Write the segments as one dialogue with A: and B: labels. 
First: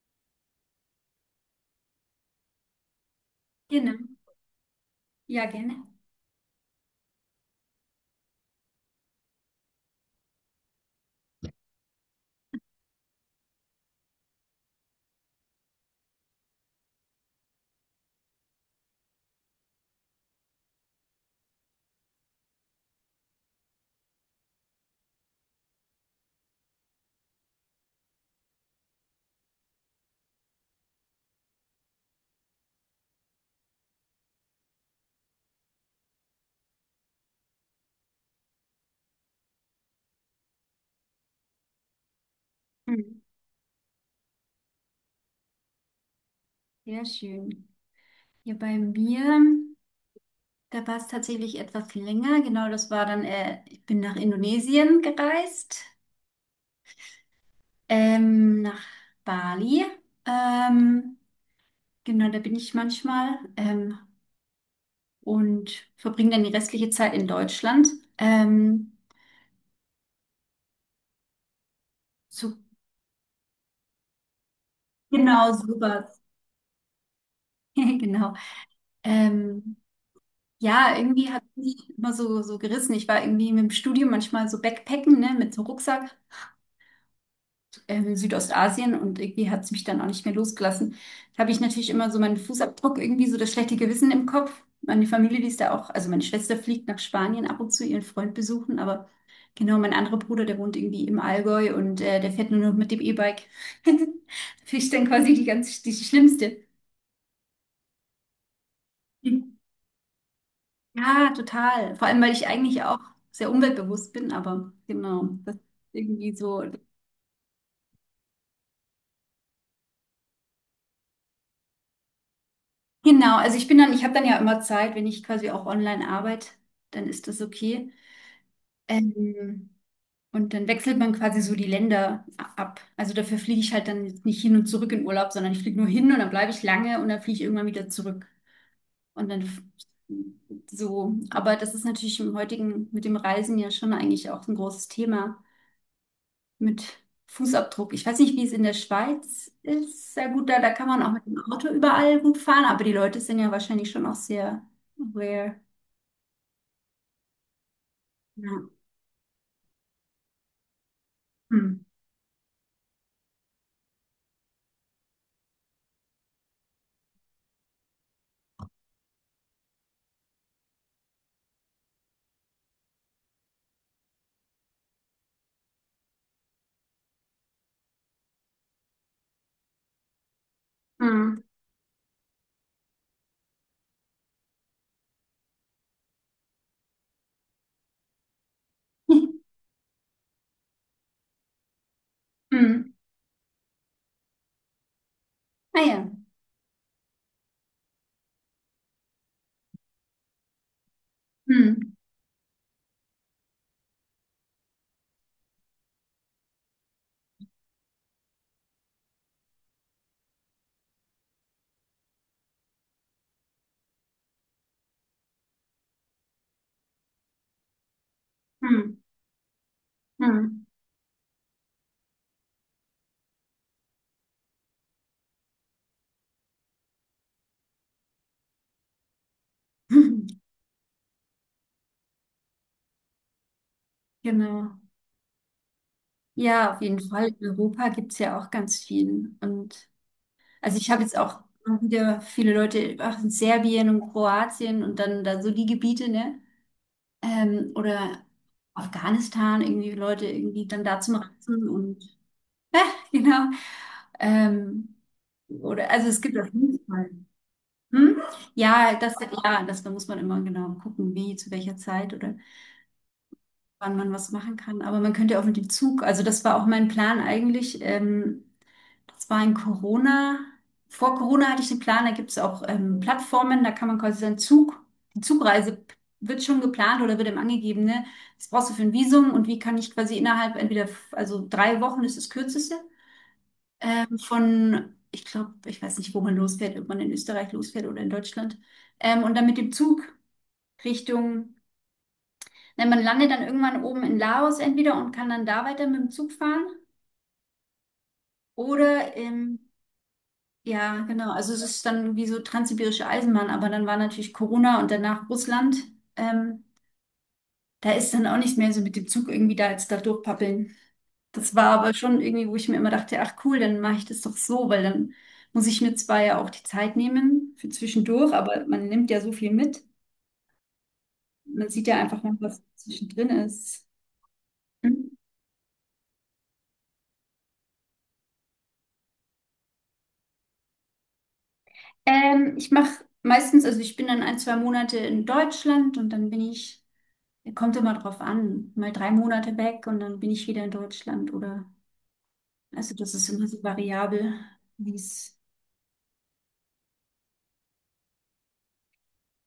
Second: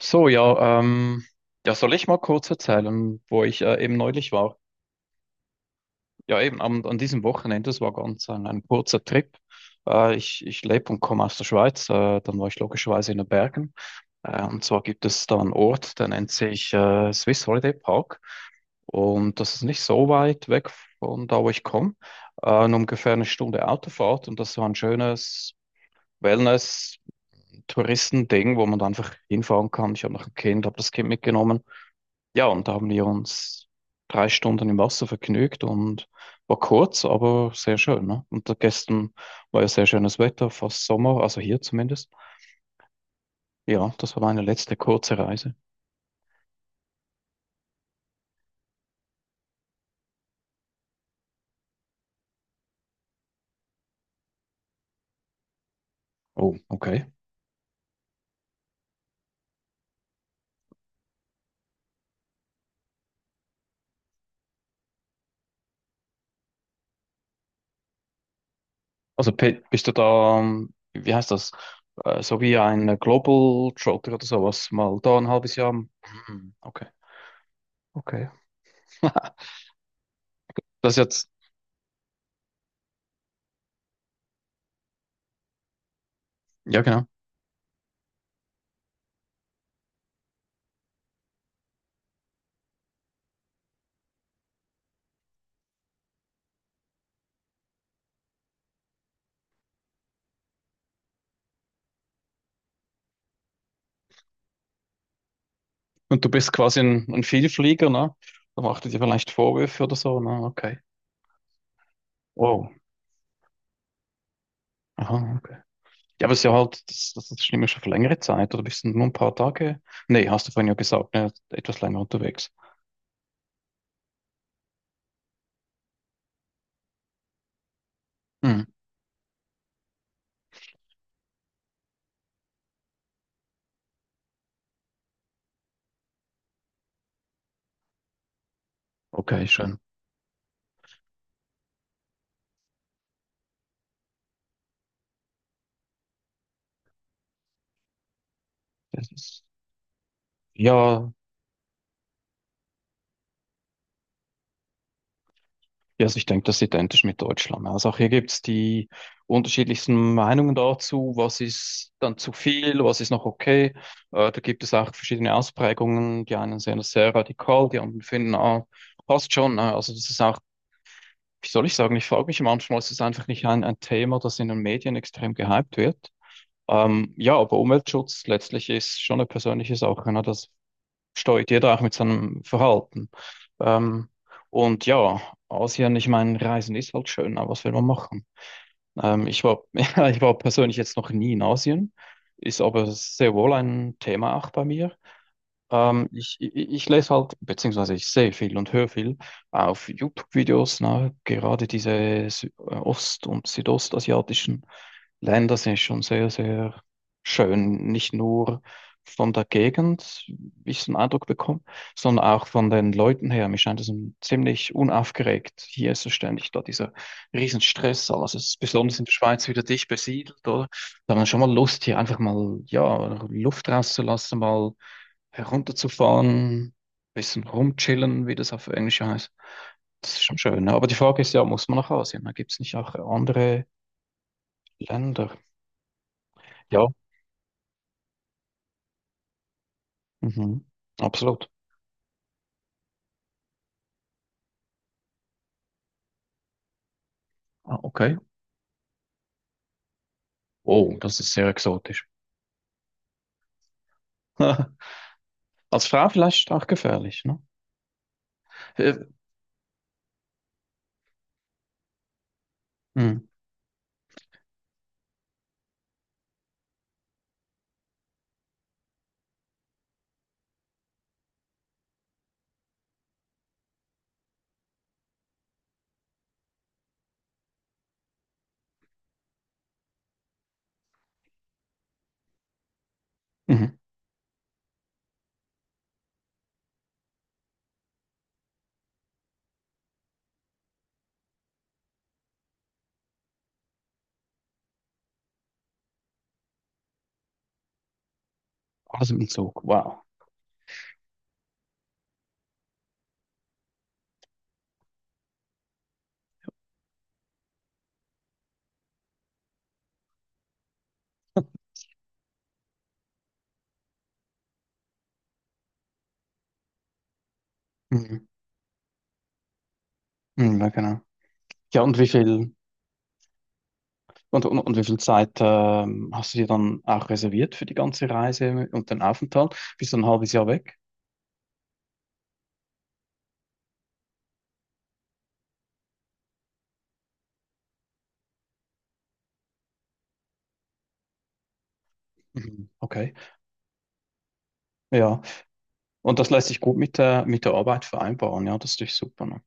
A: So, ja, ja, soll ich mal kurz erzählen, wo ich eben
B: Genau,
A: neulich war?
B: ja, gerne.
A: Ja, eben an diesem Wochenende, das war ganz ein kurzer Trip. Ich lebe und komme aus der Schweiz, dann war ich logischerweise in den Bergen. Und zwar gibt es da einen Ort, der nennt sich Swiss Holiday Park. Und das ist nicht so weit weg von da, wo ich komme. Nur ungefähr eine Stunde Autofahrt und das war ein schönes Wellness-Touristending, wo man da einfach hinfahren kann. Ich habe noch ein Kind, habe das Kind mitgenommen. Ja, und da haben wir uns 3 Stunden im Wasser vergnügt und war kurz, aber sehr schön. Ne? Und da gestern war ja sehr schönes Wetter, fast Sommer, also hier zumindest.
B: Mhm.
A: Ja, das war meine letzte kurze Reise.
B: Sehr schön. Ja, bei mir, da war es tatsächlich etwas länger. Genau, das war dann, ich bin nach Indonesien gereist,
A: Oh, okay.
B: nach Bali. Ähm, genau, da bin ich manchmal und verbringe dann die restliche Zeit in Deutschland. Ähm,
A: Also bist du da, wie heißt das? So
B: so,
A: wie ein Global Trotter oder sowas, mal da ein
B: genau,
A: halbes Jahr.
B: super.
A: Hm. Okay, okay.
B: Genau. Ähm,
A: Das
B: ja,
A: jetzt,
B: irgendwie hat mich immer so, so gerissen. Ich war irgendwie mit dem Studium manchmal so Backpacken, ne, mit so Rucksack.
A: ja genau.
B: Südostasien und irgendwie hat es mich dann auch nicht mehr losgelassen. Da habe ich natürlich immer so meinen Fußabdruck, irgendwie so das schlechte Gewissen im Kopf. Meine Familie, die ist da auch, also meine Schwester fliegt nach Spanien ab und zu ihren Freund besuchen, aber genau, mein anderer Bruder, der wohnt irgendwie im Allgäu und der fährt nur noch mit dem E-Bike. Da bin ich dann quasi die ganz, die
A: Und du bist
B: Schlimmste.
A: quasi ein Vielflieger, ne? Da macht er dir vielleicht Vorwürfe oder so, ne? Okay.
B: Ja, total. Vor allem, weil ich
A: Wow.
B: eigentlich auch sehr umweltbewusst bin, aber genau,
A: Aha.
B: das ist
A: Ja, aber
B: irgendwie
A: es ist ja
B: so.
A: halt, das stimmt ja schon für längere Zeit, oder bist du nur ein paar Tage? Nee, hast du vorhin ja gesagt, ne, etwas länger unterwegs.
B: Genau, also ich bin dann, ich habe dann ja immer Zeit, wenn ich quasi auch online arbeite, dann ist das okay.
A: Hm,
B: Ähm, und dann wechselt man quasi so die Länder ab. Also dafür fliege ich halt dann jetzt nicht hin und zurück in Urlaub, sondern ich fliege nur hin und dann bleibe ich lange und dann fliege ich irgendwann wieder zurück. Und dann
A: okay, schön.
B: so. Aber das ist natürlich im heutigen, mit dem Reisen ja schon eigentlich auch ein großes Thema mit Fußabdruck. Ich weiß nicht, wie es in der
A: Das ist,
B: Schweiz ist. Sehr gut, da, da kann man
A: ja,
B: auch mit dem Auto überall gut fahren, aber die Leute sind ja wahrscheinlich schon auch sehr aware.
A: ja, also ich denke, das ist identisch mit Deutschland. Also auch hier gibt es
B: Ja.
A: die unterschiedlichsten Meinungen dazu, was
B: Hm.
A: ist dann zu viel, was ist noch okay. Da gibt es auch verschiedene Ausprägungen. Die einen sehen das sehr radikal, die anderen finden, ah, passt schon, ne? Also das ist auch, wie soll ich sagen, ich frage mich manchmal, ist es einfach nicht ein Thema, das in den Medien extrem gehypt wird. Ja, aber Umweltschutz letztlich ist schon eine persönliche Sache. Ne? Das
B: Hm.
A: steuert jeder auch mit seinem Verhalten. Ähm, und ja, Asien, ich meine, Reisen ist halt schön, aber was will man machen? Ich war, ja, ich war persönlich jetzt noch nie in Asien, ist aber
B: Hm.
A: sehr wohl ein Thema auch bei mir. Ähm,
B: Naja.
A: ich, ich, ich lese halt, beziehungsweise ich sehe viel und höre viel auf YouTube-Videos, ne? Gerade diese
B: Hm.
A: Ost- und südostasiatischen Länder sind schon sehr, sehr schön. Nicht nur von der Gegend, wie ich so einen Eindruck bekomme, sondern auch von den Leuten her. Mir scheint es ein ziemlich unaufgeregt. Hier ist es ständig da dieser Riesenstress. Alles ist
B: Hm.
A: besonders in der Schweiz wieder dicht besiedelt,
B: Hm.
A: oder? Da hat man schon mal Lust, hier einfach mal, ja, Luft rauszulassen, mal herunterzufahren, bisschen rumchillen, wie das auf Englisch heißt. Das ist schon schön, ne? Aber die Frage ist ja, muss man nach Asien? Da gibt es nicht auch andere
B: Genau.
A: Länder?
B: Ja, auf
A: Ja,
B: jeden Fall. In Europa gibt es ja auch ganz viel. Und
A: mhm.
B: also ich habe jetzt auch
A: Absolut.
B: wieder viele Leute auch in Serbien und Kroatien und dann da so die Gebiete, ne?
A: Ah, okay.
B: Oder Afghanistan, irgendwie Leute irgendwie dann
A: Oh,
B: da zum
A: das ist sehr
B: Reisen
A: exotisch.
B: und genau. Ähm,
A: Als
B: oder
A: Frau
B: also es gibt auf
A: vielleicht auch
B: jeden Fall.
A: gefährlich, ne?
B: Hm?
A: Äh,
B: Ja, das, ja, das, da muss man immer genau gucken, wie, zu welcher Zeit oder
A: Mhm.
B: wann man was machen kann. Aber man könnte ja auch mit dem Zug, also das war auch mein Plan eigentlich. Das war in Corona. Vor Corona hatte ich den Plan, da gibt es auch Plattformen, da kann man quasi seinen Zug, die Zugreise wird schon geplant oder wird eben angegeben, ne? Was brauchst du für ein Visum und wie kann ich quasi innerhalb entweder, also 3 Wochen ist das Kürzeste,
A: Mhm.
B: von, ich glaube, ich weiß nicht, wo man losfährt, ob man in Österreich losfährt oder in Deutschland, und dann mit dem Zug Richtung. Ne, man landet dann irgendwann oben in Laos entweder und kann dann da weiter mit dem Zug fahren
A: Alles
B: oder
A: im Zug. Wow.
B: ja, genau. Also es ist dann wie so transsibirische Eisenbahn, aber dann war natürlich Corona und danach Russland. Ähm, da ist dann auch nicht mehr so mit dem Zug irgendwie da jetzt da durchpappeln. Das war aber schon irgendwie, wo ich mir immer dachte, ach cool, dann mache ich das doch so, weil dann muss ich mir zwar ja auch die Zeit nehmen für
A: Mhm.
B: zwischendurch, aber man nimmt ja so viel mit.
A: Mhm, ja, genau.
B: Man
A: Ja,
B: sieht
A: und
B: ja
A: wie
B: einfach noch,
A: viel
B: was zwischendrin ist.
A: und wie viel Zeit hast du dir dann auch reserviert für die ganze Reise und den Aufenthalt? Bist du ein halbes Jahr weg?
B: Ich mache meistens, also ich bin dann ein, 2 Monate in Deutschland und dann bin ich, kommt immer drauf an, mal 3 Monate weg und dann bin ich wieder in Deutschland oder,
A: Mhm.
B: also
A: Okay.
B: das ist immer so variabel, wie
A: Ja.
B: es.
A: Und das lässt sich gut mit der, Arbeit vereinbaren, ja, das ist natürlich super, ne?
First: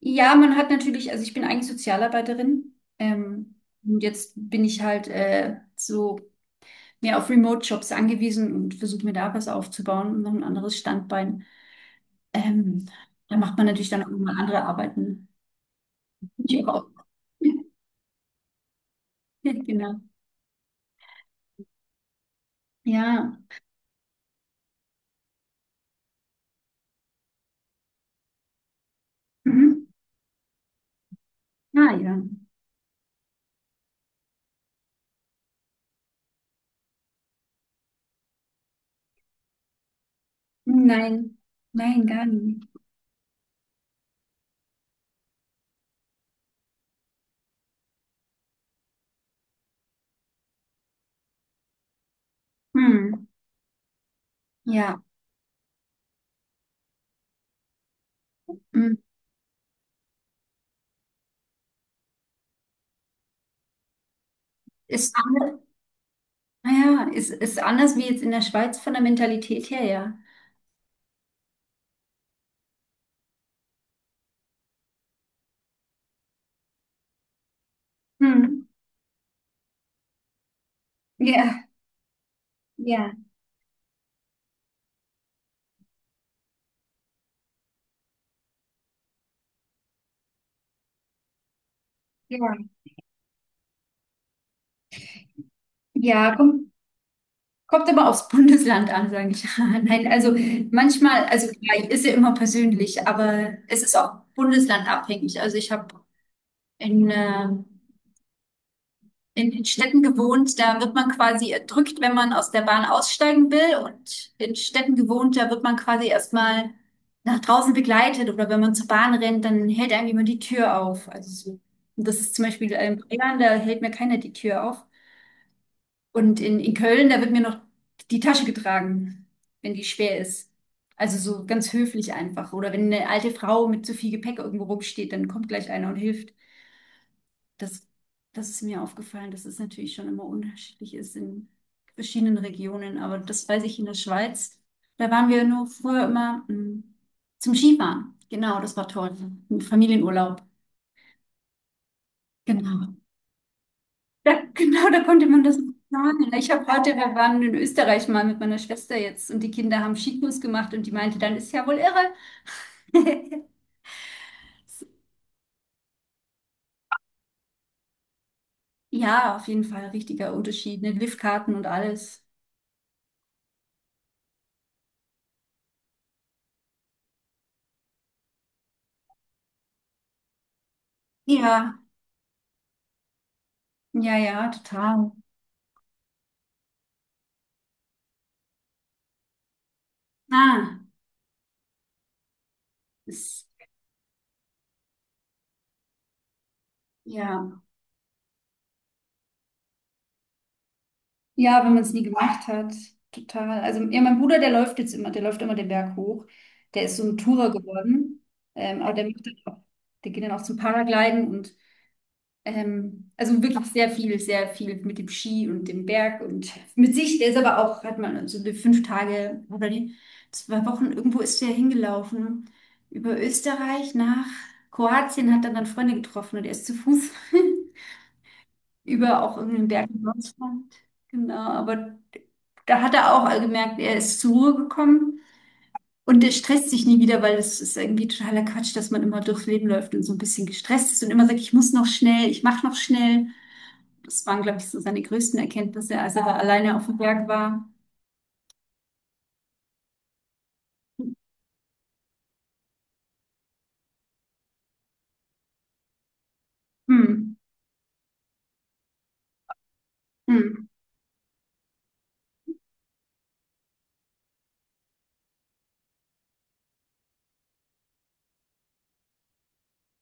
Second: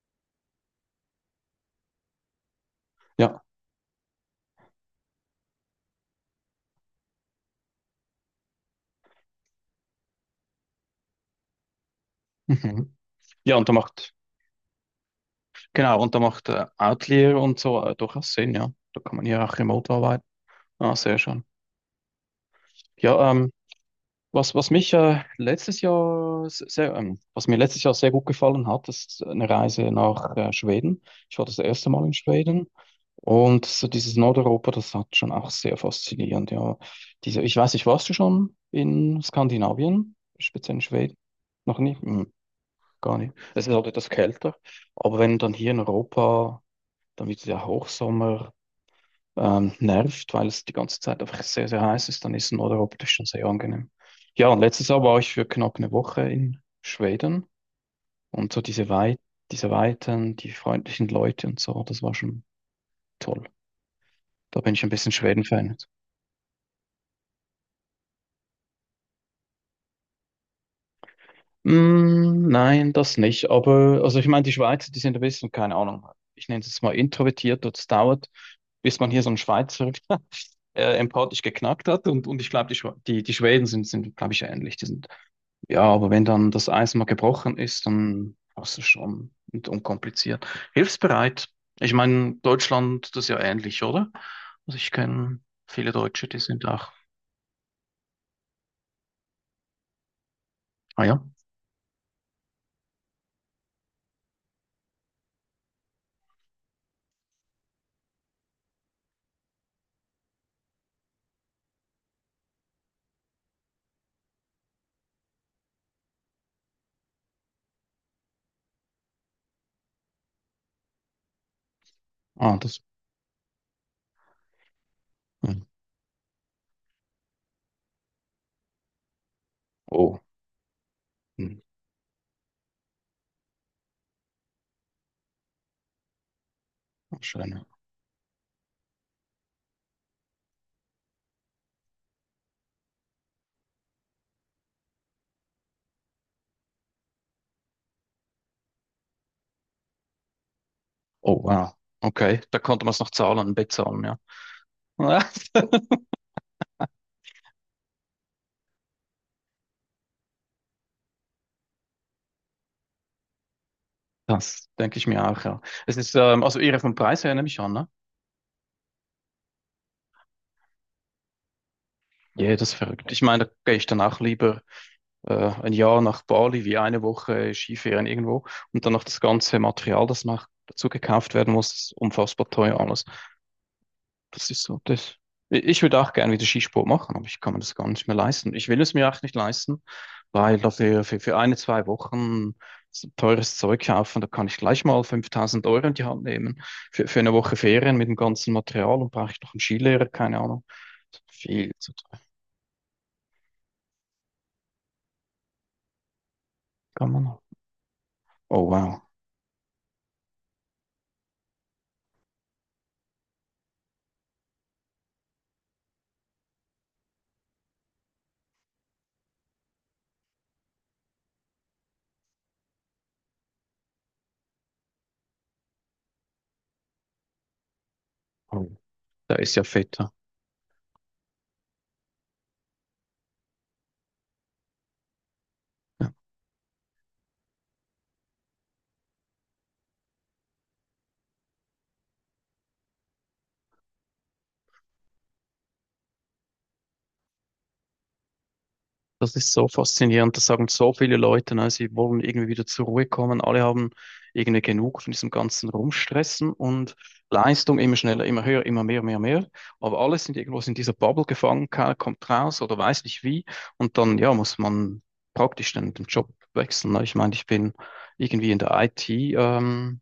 B: Ja, man hat natürlich, also ich bin eigentlich Sozialarbeiterin,
A: Ja.
B: und jetzt bin ich halt so mehr auf Remote-Jobs angewiesen und versuche mir da was aufzubauen und noch ein anderes Standbein. Ähm,
A: Mhm.
B: da
A: Ja,
B: macht man natürlich dann auch immer andere Arbeiten.
A: genau, und da macht
B: Ja,
A: Outlier und so durchaus Sinn, ja. Da kann man hier auch remote
B: genau.
A: arbeiten. Ah, sehr schön. Ja,
B: Ja.
A: Was, was mich letztes Jahr sehr, was mir letztes Jahr sehr gut gefallen hat, ist eine
B: Mhm.
A: Reise nach Schweden. Ich war das erste
B: Ah
A: Mal in
B: ja.
A: Schweden und so dieses Nordeuropa, das hat schon auch sehr faszinierend. Ja, diese, ich weiß nicht, warst du schon in Skandinavien, speziell in Schweden?
B: Nein,
A: Noch nie?
B: nein, gar
A: Hm,
B: nicht.
A: gar nicht. Es ist halt etwas kälter, aber wenn dann hier in Europa, dann wird es ja Hochsommer nervt, weil es die ganze Zeit einfach sehr, sehr heiß ist, dann ist ein Oder optisch
B: Hm.
A: schon sehr angenehm. Ja, und letztes Jahr
B: Ja.
A: war ich für knapp eine Woche in Schweden und so
B: Hm.
A: Diese Weiten, die freundlichen Leute und so, das war schon toll. Da bin ich ein bisschen
B: Ist anders,
A: Schweden-Fan.
B: naja, ist anders wie jetzt in der Schweiz von der Mentalität her, ja.
A: Mm, nein, das nicht. Aber, also ich meine, die Schweizer, die sind ein bisschen, keine Ahnung, ich nenne es jetzt mal introvertiert, das dauert,
B: Hm.
A: bis man hier so einen Schweizer empathisch
B: Ja,
A: geknackt hat. Und ich glaube, die, Schwe-
B: ja,
A: die, die Schweden sind glaube ich, ähnlich. Die sind. Ja, aber wenn dann das Eis mal gebrochen ist, dann hast du schon und unkompliziert. Hilfsbereit. Ich meine,
B: ja.
A: Deutschland, das ist ja ähnlich, oder? Also ich kenne viele Deutsche,
B: Ja,
A: die sind
B: kommt,
A: auch.
B: kommt aber aufs Bundesland an, sage ich. Nein, also
A: Ah ja.
B: manchmal, also klar, ist ja immer persönlich, aber es ist auch bundeslandabhängig. Also ich habe in, äh, in den Städten gewohnt, da wird man quasi erdrückt, wenn man aus der Bahn aussteigen will. Und in Städten gewohnt, da wird man quasi erstmal nach draußen begleitet. Oder wenn man zur Bahn rennt, dann hält einem jemand die Tür auf. Also so. Und das ist zum
A: Ah,
B: Beispiel
A: das.
B: in Bayern, da hält mir keiner die Tür auf.
A: Hm.
B: Und in Köln, da wird mir noch die Tasche getragen, wenn die schwer
A: Oh,
B: ist. Also so
A: hm.
B: ganz höflich einfach. Oder wenn eine alte Frau mit zu viel Gepäck irgendwo rumsteht, dann kommt gleich einer und hilft.
A: Schön.
B: Das, das ist mir aufgefallen, dass es natürlich schon immer unterschiedlich ist in verschiedenen Regionen. Aber das weiß ich in der Schweiz. Da waren wir nur früher immer zum Skifahren. Genau, das war toll. Ein Familienurlaub.
A: Oh, wow. Okay, da konnte man
B: Genau.
A: es noch zahlen, bezahlen, ja.
B: Da, genau, da konnte man das planen. Ich habe heute, wir waren in Österreich mal mit meiner Schwester jetzt und die Kinder haben Skikurs gemacht und die meinte, dann ist ja wohl irre.
A: Das denke ich mir auch, ja. Es ist, also ihre vom Preis her nehme ich an, ne?
B: Ja, auf jeden Fall richtiger Unterschied. Ne? Liftkarten und alles.
A: Ja, das ist verrückt. Ich meine, da gehe ich dann auch lieber ein Jahr nach Bali, wie eine Woche Skifahren irgendwo und dann noch das ganze Material, das noch dazu gekauft werden muss,
B: Ja,
A: ist unfassbar teuer alles.
B: ja,
A: Das
B: ja,
A: ist so,
B: total.
A: das. Ich würde auch gerne wieder Skisport machen, aber ich kann mir das gar nicht mehr leisten. Ich will es mir auch nicht leisten, weil
B: Ah.
A: dafür für eine, zwei Wochen so
B: Ist,
A: teures Zeug kaufen, da kann ich gleich mal 5.000 Euro in die Hand nehmen. Für eine
B: ja,
A: Woche Ferien mit dem ganzen Material und brauche ich noch einen Skilehrer, keine Ahnung.
B: ja,
A: Viel
B: wenn man
A: zu
B: es nie
A: teuer.
B: gemacht hat, total. Also ja, mein Bruder, der läuft jetzt immer, der läuft immer den Berg hoch. Der ist so
A: Kann
B: ein
A: man noch.
B: Tourer geworden,
A: Oh
B: aber
A: wow.
B: der macht dann auch, der geht dann auch zum Paragliden und also wirklich sehr viel mit dem Ski und dem Berg und mit sich. Der ist aber auch, hat man so die 5 Tage oder die 2 Wochen irgendwo ist der hingelaufen über Österreich nach Kroatien, hat dann Freunde getroffen und er ist zu Fuß.
A: Oh,
B: über
A: da
B: auch
A: ist ja
B: irgendeinen Berg
A: fett.
B: in Deutschland. Genau, aber da hat er auch gemerkt, er ist zur Ruhe gekommen und er stresst sich nie wieder, weil es ist irgendwie totaler Quatsch, dass man immer durchs Leben läuft und so ein bisschen gestresst ist und immer sagt, ich muss noch schnell, ich mache noch schnell. Das waren, glaube ich, so seine größten Erkenntnisse, als er da alleine auf dem Berg war.
A: Das ist so faszinierend, das sagen so viele Leute, ne? Sie wollen irgendwie wieder zur Ruhe kommen. Alle haben irgendwie genug von diesem ganzen Rumstressen und
B: Hm,
A: Leistung immer schneller, immer höher, immer mehr, mehr, mehr. Aber alle sind irgendwo
B: hm,
A: in dieser Bubble gefangen, keiner kommt raus oder weiß nicht wie. Und dann, ja, muss man praktisch den Job wechseln. Ne? Ich meine, ich bin irgendwie in der IT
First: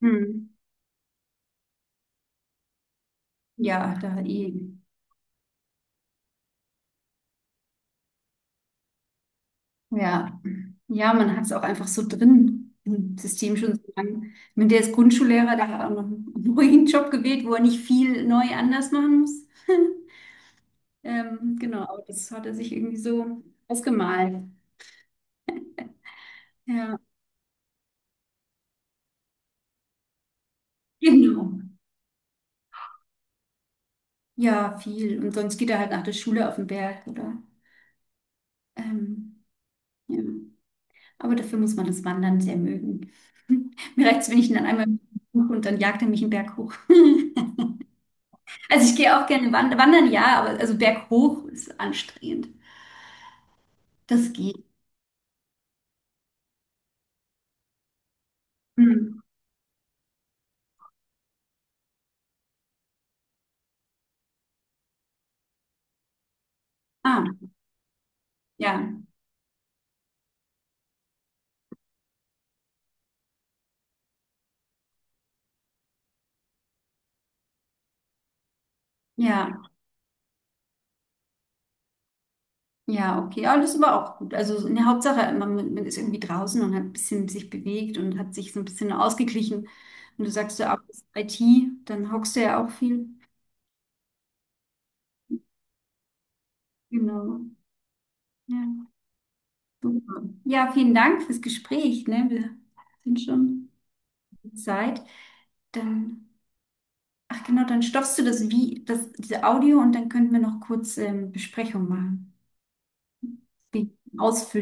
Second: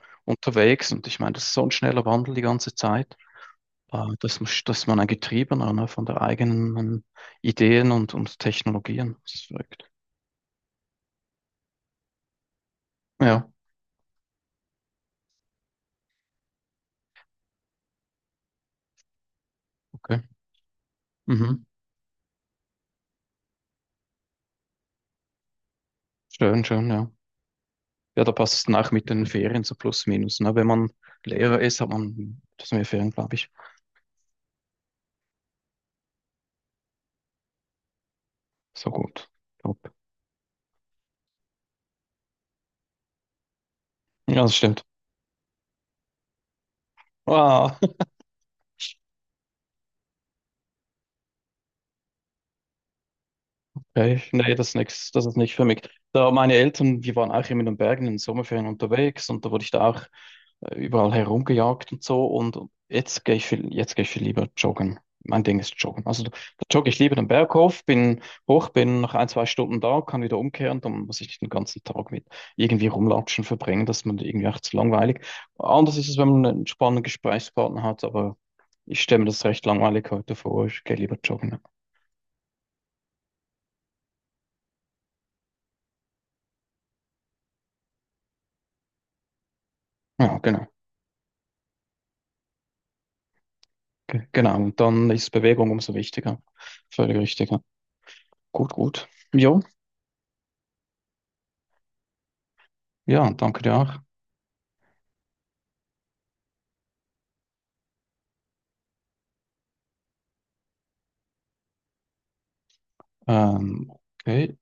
B: hm.
A: unterwegs und ich meine, das ist so ein schneller Wandel die ganze Zeit.
B: Ja,
A: Äh,
B: da
A: dass man,
B: eh.
A: dass man ein Getriebener, ne, von der eigenen Ideen und Technologien. Das ist verrückt.
B: Ja, ja, man hat es auch einfach so drin im
A: Ja,
B: System schon so lange. Wenn der ist Grundschullehrer, der hat auch noch einen ruhigen Job gewählt, wo er nicht viel neu anders machen muss.
A: okay. Mhm.
B: Genau, aber das hat er sich irgendwie so ausgemalt.
A: Schön, schön,
B: Ja,
A: ja. Ja, da passt es nach mit den Ferien so plus minus. Ne? Wenn man
B: genau.
A: Lehrer ist, hat man das mehr Ferien, glaube ich.
B: Ja, viel. Und sonst geht er halt nach der Schule auf den Berg oder.
A: So gut.
B: Ähm,
A: Top.
B: ja. Aber dafür muss man das Wandern sehr mögen. Mir reicht es, wenn
A: Ja,
B: ich
A: das
B: ihn dann
A: stimmt.
B: einmal buche und dann jagt er mich einen Berg hoch.
A: Wow.
B: Also ich gehe auch gerne wandern. Wandern ja, aber also berghoch ist anstrengend.
A: Okay,
B: Das
A: nee,
B: geht.
A: das ist nix, das ist nicht für mich. Da meine Eltern, wir waren auch immer in den Bergen in den Sommerferien
B: Hm.
A: unterwegs und da wurde ich da auch überall herumgejagt und so. Und jetzt gehe ich viel lieber joggen. Mein Ding ist joggen. Also da jogge ich lieber
B: Ah,
A: den Berg hoch,
B: ja,
A: bin nach ein, zwei Stunden da, kann wieder umkehren, dann muss ich nicht den ganzen Tag mit irgendwie rumlatschen verbringen, das ist mir irgendwie auch zu langweilig. Anders ist es, wenn man einen spannenden Gesprächspartner hat, aber ich stelle mir das
B: ja,
A: recht langweilig heute vor, ich gehe lieber joggen.
B: ja, okay. Ja, das ist aber auch gut. Also in der Hauptsache, man ist irgendwie draußen und hat ein bisschen sich bewegt und hat sich so ein bisschen ausgeglichen. Und du
A: Ja,
B: sagst
A: genau.
B: ja auch, das ist IT, dann hockst du ja auch viel.
A: Genau, und dann ist Bewegung umso wichtiger. Völlig
B: Genau.
A: richtig, ja. Gut,
B: Ja,
A: gut. Jo,
B: super. Ja, vielen Dank fürs Gespräch, ne? Wir sind
A: ja, danke
B: schon
A: dir auch.
B: Zeit. Dann Ach genau, dann stoppst du das wie, das, diese Audio und dann könnten wir noch kurz Besprechung machen.
A: Ähm,
B: Die
A: okay.
B: ausfüllen.